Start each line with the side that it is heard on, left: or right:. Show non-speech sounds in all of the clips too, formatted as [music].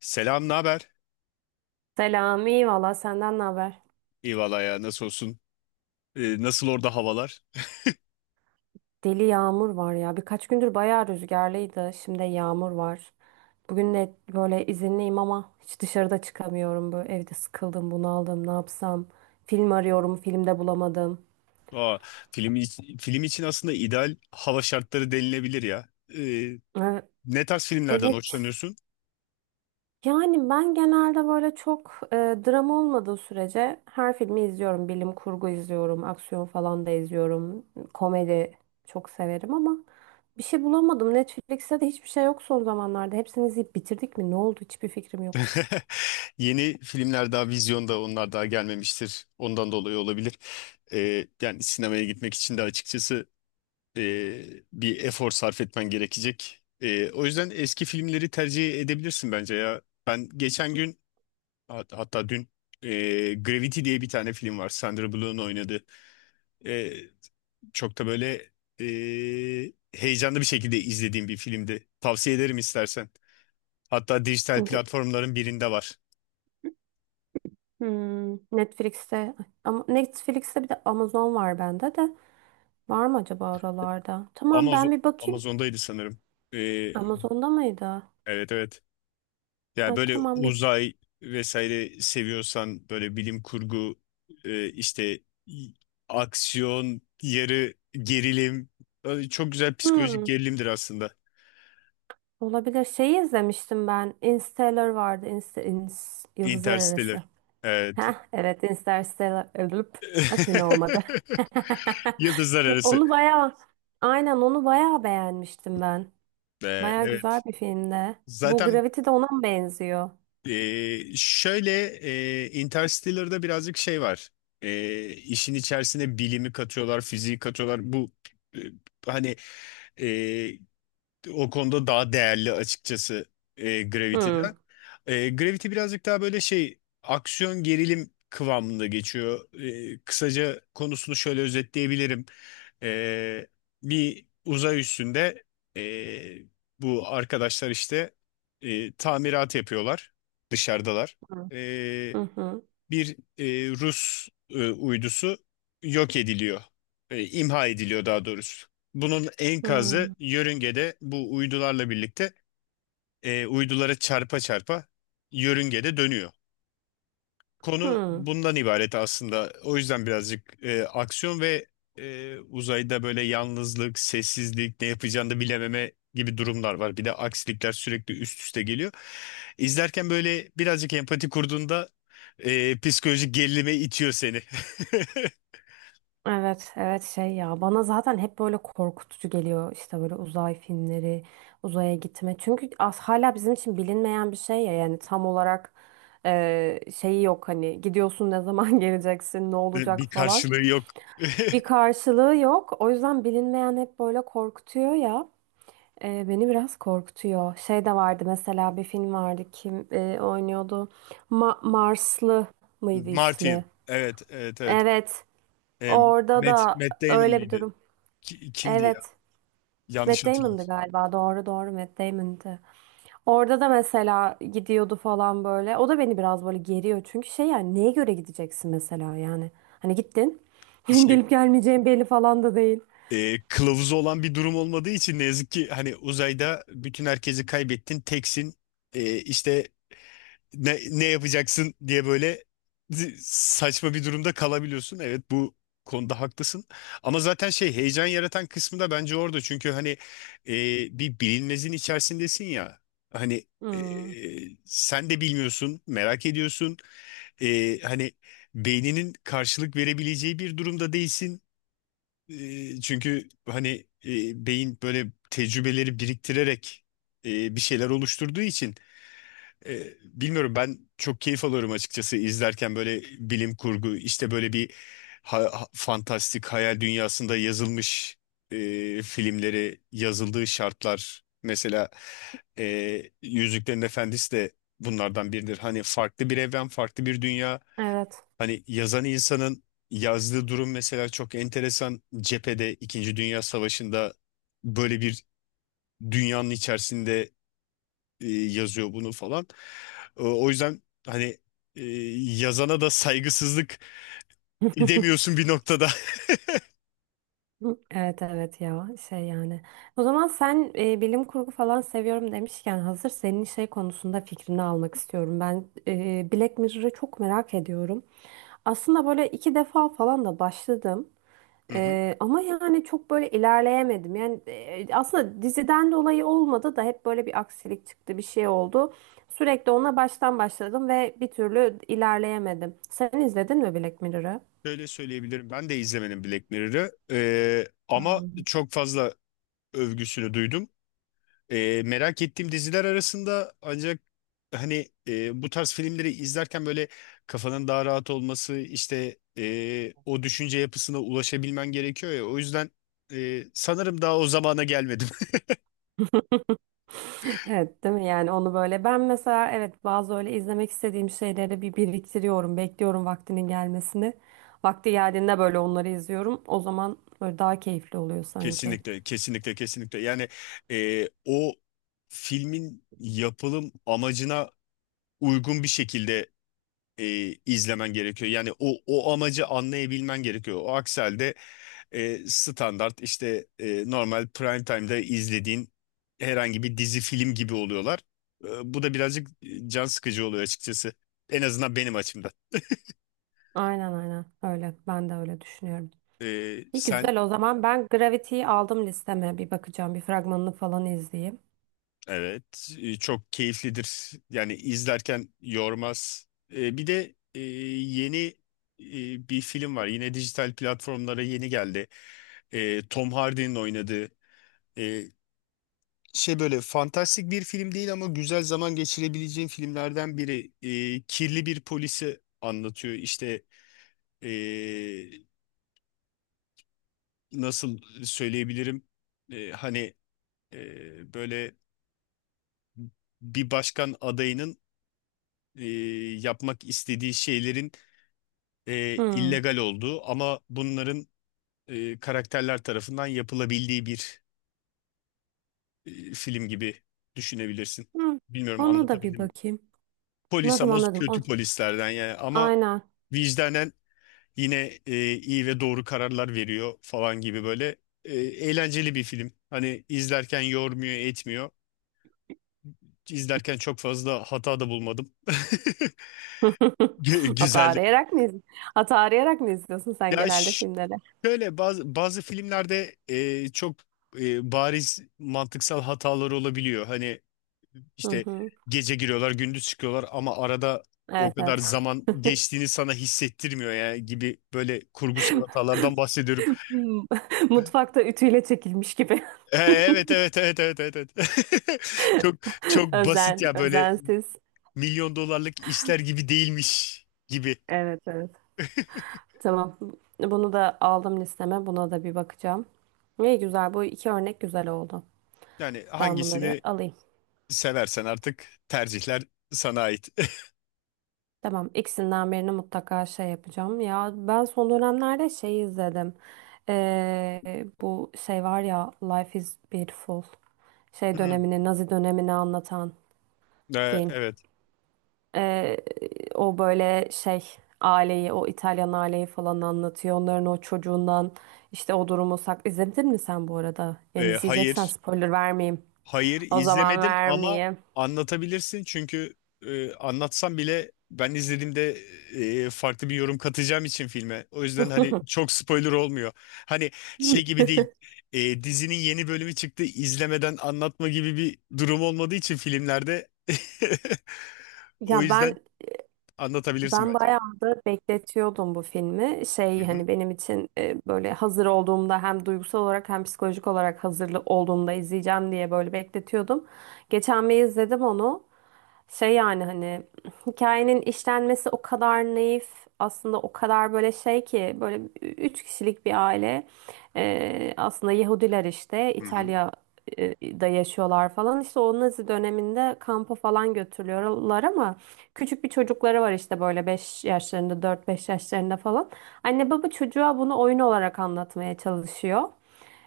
left: Selam, ne haber?
right: Selam, iyi valla senden ne haber?
left: İyi valla ya, nasıl olsun? Nasıl orada havalar?
right: Deli yağmur var ya. Birkaç gündür bayağı rüzgarlıydı. Şimdi yağmur var. Bugün de böyle izinliyim ama hiç dışarıda çıkamıyorum. Böyle evde sıkıldım, bunaldım. Ne yapsam? Film arıyorum, filmde bulamadım.
left: Aa, film, film için aslında ideal hava şartları denilebilir ya. Ee,
right: Ee,
left: Ne tarz filmlerden
right: Evet.
left: hoşlanıyorsun?
right: Yani ben genelde böyle çok drama olmadığı sürece her filmi izliyorum. Bilim kurgu izliyorum, aksiyon falan da izliyorum. Komedi çok severim ama bir şey bulamadım. Netflix'te de hiçbir şey yok son zamanlarda. Hepsini izleyip bitirdik mi? Ne oldu? Hiçbir fikrim yok.
left: [laughs] Yeni filmler daha vizyonda, onlar daha gelmemiştir. Ondan dolayı olabilir. Yani sinemaya gitmek için de açıkçası bir efor sarf etmen gerekecek. O yüzden eski filmleri tercih edebilirsin bence ya. Ben geçen gün, hatta dün, Gravity diye bir tane film var, Sandra Bullock'un oynadığı. E, Çok da böyle heyecanlı bir şekilde izlediğim bir filmdi. Tavsiye ederim istersen. Hatta dijital
right: G-
left: platformların birinde var.
right: Netflix'te ama Netflix'te bir de Amazon var bende de. Var mı acaba oralarda? Tamam, ben
left: Amazon
right: bir bakayım.
left: Amazon'daydı sanırım. E,
right: Amazon'da mıydı?
left: evet, evet. Yani
right: Ha,
left: böyle
right: tamam, bir
left: uzay vesaire seviyorsan, böyle bilim kurgu, işte, y- aksiyon, yarı gerilim, çok güzel psikolojik
right: hmm,
left: gerilimdir aslında.
right: olabilir. Şeyi izlemiştim ben. Interstellar vardı. Yıldızlar
left: Interstellar.
right: Arası.
left: Evet.
right: Heh, evet, Interstellar. Ölüp. Bak yine olmadı.
left: [laughs] Yıldızlar
right: [laughs]
left: Arası.
right: Onu bayağı aynen onu bayağı beğenmiştim ben.
left: Ve
right: Baya güzel
left: evet.
right: bir filmde. Bu
left: Zaten
right: Gravity de ona mı benziyor?
left: şöyle, Interstellar'da birazcık şey var. İşin içerisine bilimi katıyorlar, fiziği katıyorlar. Bu e, hani e, o konuda daha değerli açıkçası
right: Hmm.
left: Gravity'den. Gravity birazcık daha böyle şey, aksiyon gerilim kıvamında geçiyor. Kısaca konusunu şöyle özetleyebilirim. E, Bir uzay üstünde e, bu arkadaşlar işte tamirat yapıyorlar, dışarıdalar. E,
right: Hı hı.
left: Bir Rus uydusu yok ediliyor. İmha ediliyor daha doğrusu. Bunun enkazı
right: Hı
left: yörüngede bu uydularla birlikte uydulara çarpa çarpa yörüngede dönüyor. Konu
right: hı.
left: bundan ibaret aslında. O yüzden birazcık aksiyon ve uzayda böyle yalnızlık, sessizlik, ne yapacağını da bilememe gibi durumlar var. Bir de aksilikler sürekli üst üste geliyor. İzlerken böyle birazcık empati kurduğunda psikolojik gerilime itiyor seni.
right: Evet, evet, şey ya, bana zaten hep böyle korkutucu geliyor işte böyle uzay filmleri, uzaya gitme. Çünkü az hala bizim için bilinmeyen bir şey ya, yani tam olarak şeyi yok, hani gidiyorsun ne zaman [laughs] geleceksin, ne
left: [laughs]
right: olacak
left: Bir
right: falan.
left: karşılığı yok. [laughs]
right: Bir karşılığı yok. O yüzden bilinmeyen hep böyle korkutuyor ya. E, beni biraz korkutuyor. Şey de vardı, mesela bir film vardı kim oynuyordu? Marslı mıydı ismi?
left: Martin. Evet, evet, evet.
right: Evet.
left: E,
right: Orada
left: Matt,
right: da
left: Matt Damon
right: öyle bir
left: mıydı?
right: durum.
left: Kimdi ya?
right: Evet.
left: Yanlış
right: Matt Damon'dı
left: hatırlamış.
right: galiba. Doğru doğru Matt Damon'dı. Orada da mesela gidiyordu falan böyle. O da beni biraz böyle geriyor. Çünkü şey, yani neye göre gideceksin mesela, yani. Hani gittin. [laughs] Gelip gelmeyeceğin belli falan da değil.
left: Kılavuzu olan bir durum olmadığı için ne yazık ki, hani uzayda bütün herkesi kaybettin, teksin. İşte ne yapacaksın diye böyle z- saçma bir durumda kalabiliyorsun. Evet, bu konuda haklısın ama zaten şey, heyecan yaratan kısmı da bence orada, çünkü hani e, bir bilinmezin içerisindesin ya, hani e,
right: Hmm,
left: sen de bilmiyorsun, merak ediyorsun. Hani beyninin karşılık verebileceği bir durumda değilsin, çünkü hani beyin böyle tecrübeleri biriktirerek bir şeyler oluşturduğu için bilmiyorum, ben çok keyif alıyorum açıkçası izlerken. Böyle bilim kurgu, işte böyle bir fantastik hayal dünyasında yazılmış e, filmleri, yazıldığı şartlar mesela Yüzüklerin Efendisi de bunlardan biridir. Hani farklı bir evren, farklı bir dünya.
right: evet.
left: Hani yazan insanın yazdığı durum mesela çok enteresan. Cephede İkinci Dünya Savaşı'nda böyle bir dünyanın içerisinde yazıyor bunu falan. O yüzden hani e, yazana da saygısızlık edemiyorsun bir noktada. [laughs]
right: Hı, evet evet ya, şey yani. O zaman sen bilim kurgu falan seviyorum demişken, hazır senin şey konusunda fikrini almak istiyorum. Ben Black Mirror'ı çok merak ediyorum. Aslında böyle iki defa falan da başladım.
left: Hı hı.
right: Ama yani çok böyle ilerleyemedim. Yani aslında diziden dolayı olmadı da hep böyle bir aksilik çıktı, bir şey oldu. Sürekli ona baştan başladım ve bir türlü ilerleyemedim. Sen izledin mi Black Mirror'ı?
left: Şöyle söyleyebilirim. Ben de izlemedim Black Mirror'ı. Ama çok fazla övgüsünü duydum. Merak ettiğim diziler arasında, ancak hani bu tarz filmleri izlerken böyle kafanın daha rahat olması, işte o düşünce yapısına ulaşabilmen gerekiyor ya, o yüzden sanırım daha o zamana gelmedim.
right: [laughs] Evet, değil mi? Yani onu böyle ben mesela, evet, bazı öyle izlemek istediğim şeyleri bir biriktiriyorum, bekliyorum vaktinin gelmesini. Vakti geldiğinde böyle onları izliyorum. O zaman böyle daha keyifli oluyor
left: [laughs]
right: sanki.
left: Kesinlikle, kesinlikle, kesinlikle. Yani o filmin yapılım amacına uygun bir şekilde izlemen gerekiyor. Yani o amacı anlayabilmen gerekiyor. O akselde standart, işte normal prime time'da izlediğin herhangi bir dizi film gibi oluyorlar. Bu da birazcık can sıkıcı oluyor açıkçası. En azından benim açımdan.
right: Aynen aynen öyle. Ben de öyle düşünüyorum. İyi
left: Sen.
right: güzel, o zaman ben Gravity'yi aldım listeme, bir bakacağım, bir fragmanını falan izleyeyim.
left: Evet, çok keyiflidir. Yani izlerken yormaz. Bir de yeni bir film var. Yine dijital platformlara yeni geldi. Tom Hardy'nin oynadığı. E, Şey, böyle fantastik bir film değil ama güzel zaman geçirebileceğin filmlerden biri. Kirli bir polisi anlatıyor. İşte, ee, nasıl söyleyebilirim? Hani böyle bir başkan adayının ee, yapmak istediği şeylerin
right: Hmm.
left: illegal olduğu ama bunların karakterler tarafından yapılabildiği bir film gibi düşünebilirsin.
right: Hmm.
left: Bilmiyorum,
right: Ona da bir
left: anlatabildim mi?
right: bakayım.
left: Polis,
right: Anladım
left: ama
right: anladım.
left: kötü polislerden yani, ama
right: Aynen.
left: vicdanen yine iyi ve doğru kararlar veriyor falan, gibi böyle. Eğlenceli bir film. Hani izlerken yormuyor, etmiyor. İzlerken çok fazla hata da bulmadım. [laughs]
right: [laughs] Hata
left: Güzeldi.
right: arayarak mı izliyorsun? Hata arayarak mı izliyorsun sen
left: Ya,
right: genelde filmleri?
left: şöyle bazı, filmlerde çok bariz mantıksal hataları olabiliyor. Hani
right: Hı
left: işte
right: hı.
left: gece giriyorlar, gündüz çıkıyorlar ama arada o
right: Evet
left: kadar
right: evet.
left: zaman
right: [laughs]
left: geçtiğini sana hissettirmiyor ya, gibi böyle kurgusal hatalardan bahsediyorum.
right: Hmm. [laughs] Mutfakta ütüyle çekilmiş gibi.
left: Evet, evet, evet, evet, evet. Evet. [laughs] Çok çok
right: [laughs]
left: basit
right: Özen,
left: ya, böyle
right: özensiz.
left: milyon dolarlık işler gibi değilmiş gibi.
right: Evet evet. Tamam. Bunu da aldım listeme. Buna da bir bakacağım. İyi güzel. Bu iki örnek güzel oldu.
left: Yani
right: Ben bunları
left: hangisini
right: alayım.
left: seversen artık, tercihler sana ait. [laughs]
right: Tamam, ikisinden birini mutlaka şey yapacağım. Ya ben son dönemlerde şey izledim. Bu şey var ya, Life is Beautiful. Şey
left: Hmm.
right: dönemini, Nazi dönemini anlatan
left: E,
right: film.
left: Evet.
right: Ee, o böyle şey, aileyi, o İtalyan aileyi falan anlatıyor. Onların o çocuğundan işte o durumu sak. İzledin mi sen bu arada? Yani izleyeceksen
left: Hayır.
right: spoiler vermeyeyim.
left: Hayır,
right: O zaman
left: izlemedim ama
right: vermeyeyim.
left: anlatabilirsin çünkü anlatsam bile ben izlediğimde farklı bir yorum katacağım için filme. O yüzden hani çok spoiler olmuyor. Hani şey
right: [laughs]
left: gibi değil, dizinin yeni bölümü çıktı izlemeden anlatma gibi bir durum olmadığı için filmlerde. [laughs] O
right: Ya
left: yüzden
right: ben
left: anlatabilirsin
right: Ben
left: bence.
right: bayağı da bekletiyordum bu filmi.
left: Hı
right: Şey,
left: hı.
right: hani benim için böyle hazır olduğumda hem duygusal olarak hem psikolojik olarak hazırlı olduğumda izleyeceğim diye böyle bekletiyordum. Geçen bir izledim onu. Şey, yani, hani, hikayenin işlenmesi o kadar naif, aslında o kadar böyle şey ki, böyle 3 kişilik bir aile. Aslında Yahudiler işte,
left: Hı hı.
right: İtalya'da yaşıyorlar falan, işte o Nazi döneminde kampa falan götürüyorlar ama küçük bir çocukları var işte böyle 5 yaşlarında, 4-5 yaşlarında falan, anne baba çocuğa bunu oyun olarak anlatmaya çalışıyor.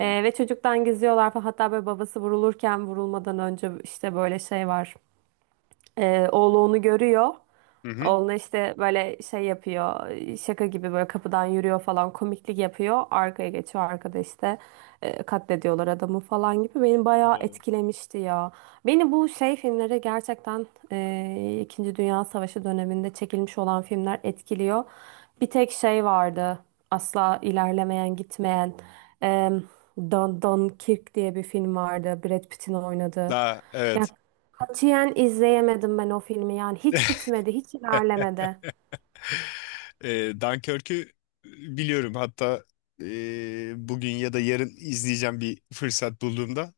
right: Ve çocuktan gizliyorlar falan. Hatta böyle babası vurulurken, vurulmadan önce işte böyle şey var. Oğlu onu görüyor.
left: Hı hı.
right: Oğlu işte böyle şey yapıyor. Şaka gibi böyle kapıdan yürüyor falan, komiklik yapıyor. Arkaya geçiyor, arkada işte katlediyorlar adamı falan gibi. Beni bayağı etkilemişti ya. Beni bu şey filmlere gerçekten, İkinci Dünya Savaşı döneminde çekilmiş olan filmler etkiliyor. Bir tek şey vardı. Asla ilerlemeyen, gitmeyen. E, Dunkirk diye bir film vardı, Brad Pitt'in oynadığı.
left: Daha evet.
right: Katiyen izleyemedim ben o filmi. Yani hiç
left: [laughs]
right: bitmedi, hiç ilerlemedi.
left: Dunkirk'ü biliyorum. Hatta bugün ya da yarın izleyeceğim bir fırsat bulduğumda.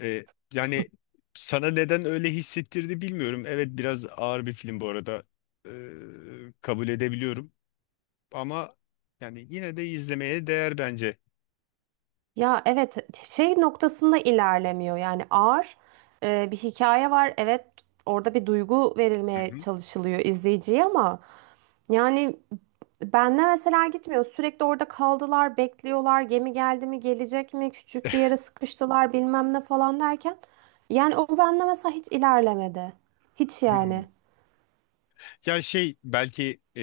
left: E, Yani sana neden öyle hissettirdi bilmiyorum. Evet, biraz ağır bir film bu arada. E, Kabul edebiliyorum. Ama yani yine de izlemeye değer bence.
right: Ya evet, şey noktasında ilerlemiyor. Yani ağır bir hikaye var. Evet, orada bir duygu
left: Hı
right: verilmeye
left: hı.
right: çalışılıyor izleyiciye ama yani benle mesela gitmiyor. Sürekli orada kaldılar, bekliyorlar. Gemi geldi mi, gelecek mi? Küçük bir yere sıkıştılar, bilmem ne falan derken. Yani o benle mesela hiç ilerlemedi. Hiç
left: Hmm.
right: yani.
left: Ya şey, belki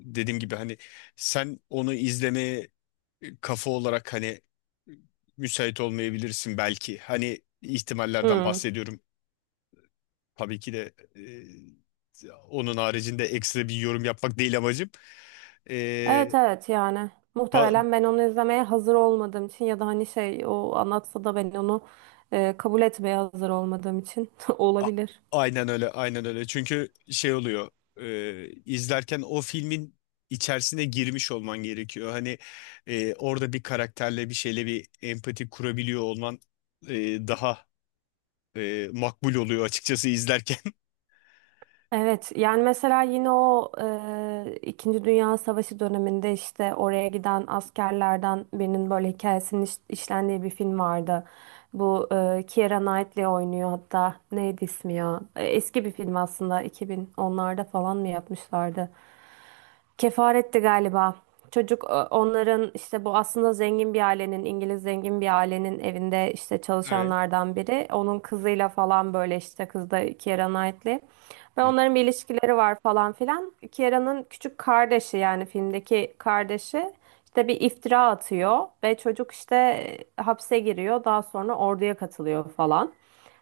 left: dediğim gibi hani sen onu izlemeye kafa olarak hani müsait olmayabilirsin belki. Hani ihtimallerden
right: Hmm.
left: bahsediyorum. Tabii ki de onun haricinde ekstra bir yorum yapmak değil amacım. E,
right: Evet evet, yani
left: ba-
right: muhtemelen ben onu izlemeye hazır olmadığım için, ya da hani şey, o anlatsa da ben onu kabul etmeye hazır olmadığım için [laughs]
left: a-
right: olabilir.
left: aynen öyle, aynen öyle. Çünkü şey oluyor. İzlerken o filmin içerisine girmiş olman gerekiyor. Hani orada bir karakterle bir şeyle bir empati kurabiliyor olman daha makbul oluyor açıkçası izlerken. [laughs]
right: Evet, yani mesela yine o İkinci Dünya Savaşı döneminde işte oraya giden askerlerden birinin böyle hikayesinin işlendiği bir film vardı. Bu Keira Knightley oynuyor, hatta neydi ismi ya? E, eski bir film aslında, 2010'larda falan mı yapmışlardı? Kefaretti galiba. Çocuk, onların işte, bu aslında zengin bir ailenin, İngiliz zengin bir ailenin evinde işte
left: Evet.
right: çalışanlardan biri. Onun kızıyla falan böyle, işte kız da Keira Knightley. Ve
left: Hı.
right: onların bir ilişkileri var falan filan. Kiera'nın küçük kardeşi, yani filmdeki kardeşi işte bir iftira atıyor ve çocuk işte hapse giriyor. Daha sonra orduya katılıyor falan.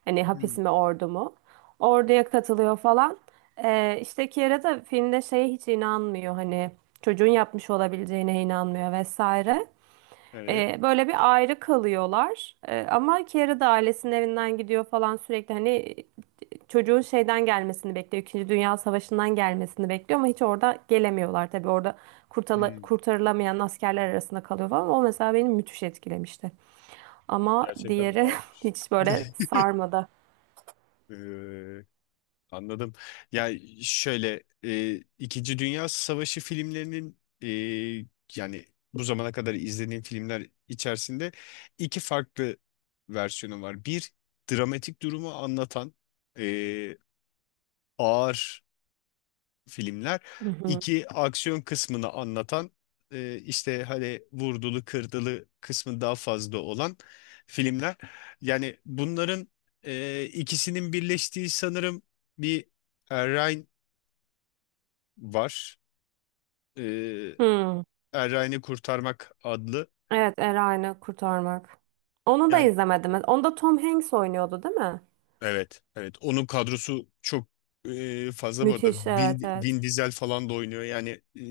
right: Hani hapis
left: Hı.
right: mi, ordu mu? Orduya katılıyor falan. İşte Kiara da filmde şeye hiç inanmıyor, hani çocuğun yapmış olabileceğine inanmıyor vesaire.
left: Evet.
right: Böyle bir ayrı kalıyorlar. Ama Kiara da ailesinin evinden gidiyor falan, sürekli hani çocuğun şeyden gelmesini bekliyor. İkinci Dünya Savaşı'ndan gelmesini bekliyor ama hiç orada gelemiyorlar tabii. Orada
left: Hı.
right: kurtarılamayan askerler arasında kalıyor falan. O mesela beni müthiş etkilemişti. Ama
left: Gerçekten
right: diğeri [laughs]
left: ağırmış.
right: hiç böyle
left: [laughs]
right: sarmadı.
left: Ee, Anladım. Ya şöyle İkinci Dünya Savaşı filmlerinin, yani bu zamana kadar izlediğim filmler içerisinde, iki farklı versiyonu var. Bir, dramatik durumu anlatan e, ağır filmler.
right: Hı hı.
left: İki, aksiyon kısmını anlatan işte hani vurdulu kırdılı kısmı daha fazla olan filmler. Yani bunların ikisinin birleştiği sanırım bir Ryan var. Ee,
right: Hı.
left: Errani Kurtarmak adlı.
right: Evet, Erayn'ı kurtarmak. Onu da
left: Yani
right: izlemedim. Onda Tom Hanks oynuyordu, değil mi?
left: evet, evet. Onun kadrosu çok fazla bu arada.
right: Müthiş, evet,
left: Vin,
right: evet.
left: Vin Diesel falan da oynuyor. Yani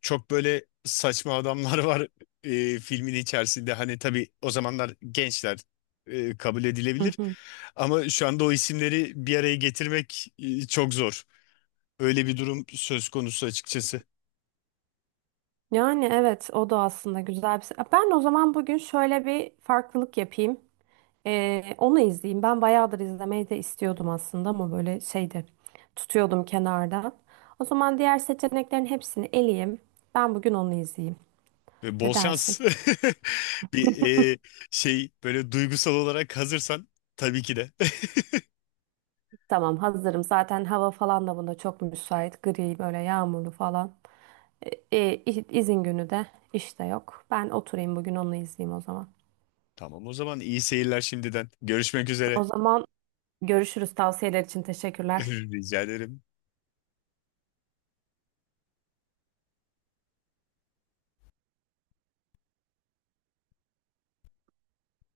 left: çok böyle saçma adamlar [laughs] var filmin içerisinde. Hani tabii o zamanlar gençler kabul
right: Hı
left: edilebilir.
right: hı.
left: Ama şu anda o isimleri bir araya getirmek çok zor. Öyle bir durum söz konusu açıkçası.
right: Yani evet, o da aslında güzel bir... Ben o zaman bugün şöyle bir farklılık yapayım. Onu izleyeyim. Ben bayağıdır izlemeyi de istiyordum aslında ama böyle şeydi, tutuyordum kenarda. O zaman diğer seçeneklerin hepsini eleyeyim. Ben bugün onu izleyeyim.
left: Ve
right: Ne
left: bol
right: dersin?
left: şans. [laughs] Bir e, şey, böyle duygusal olarak hazırsan tabii ki de. [laughs]
right: Tamam, hazırım. Zaten hava falan da buna çok müsait. Gri, böyle yağmurlu falan. E, izin günü de işte yok. Ben oturayım bugün onu izleyeyim o zaman.
left: Tamam, o zaman iyi seyirler şimdiden. Görüşmek üzere.
right: O zaman görüşürüz. Tavsiyeler için teşekkürler.
left: [laughs] Rica ederim.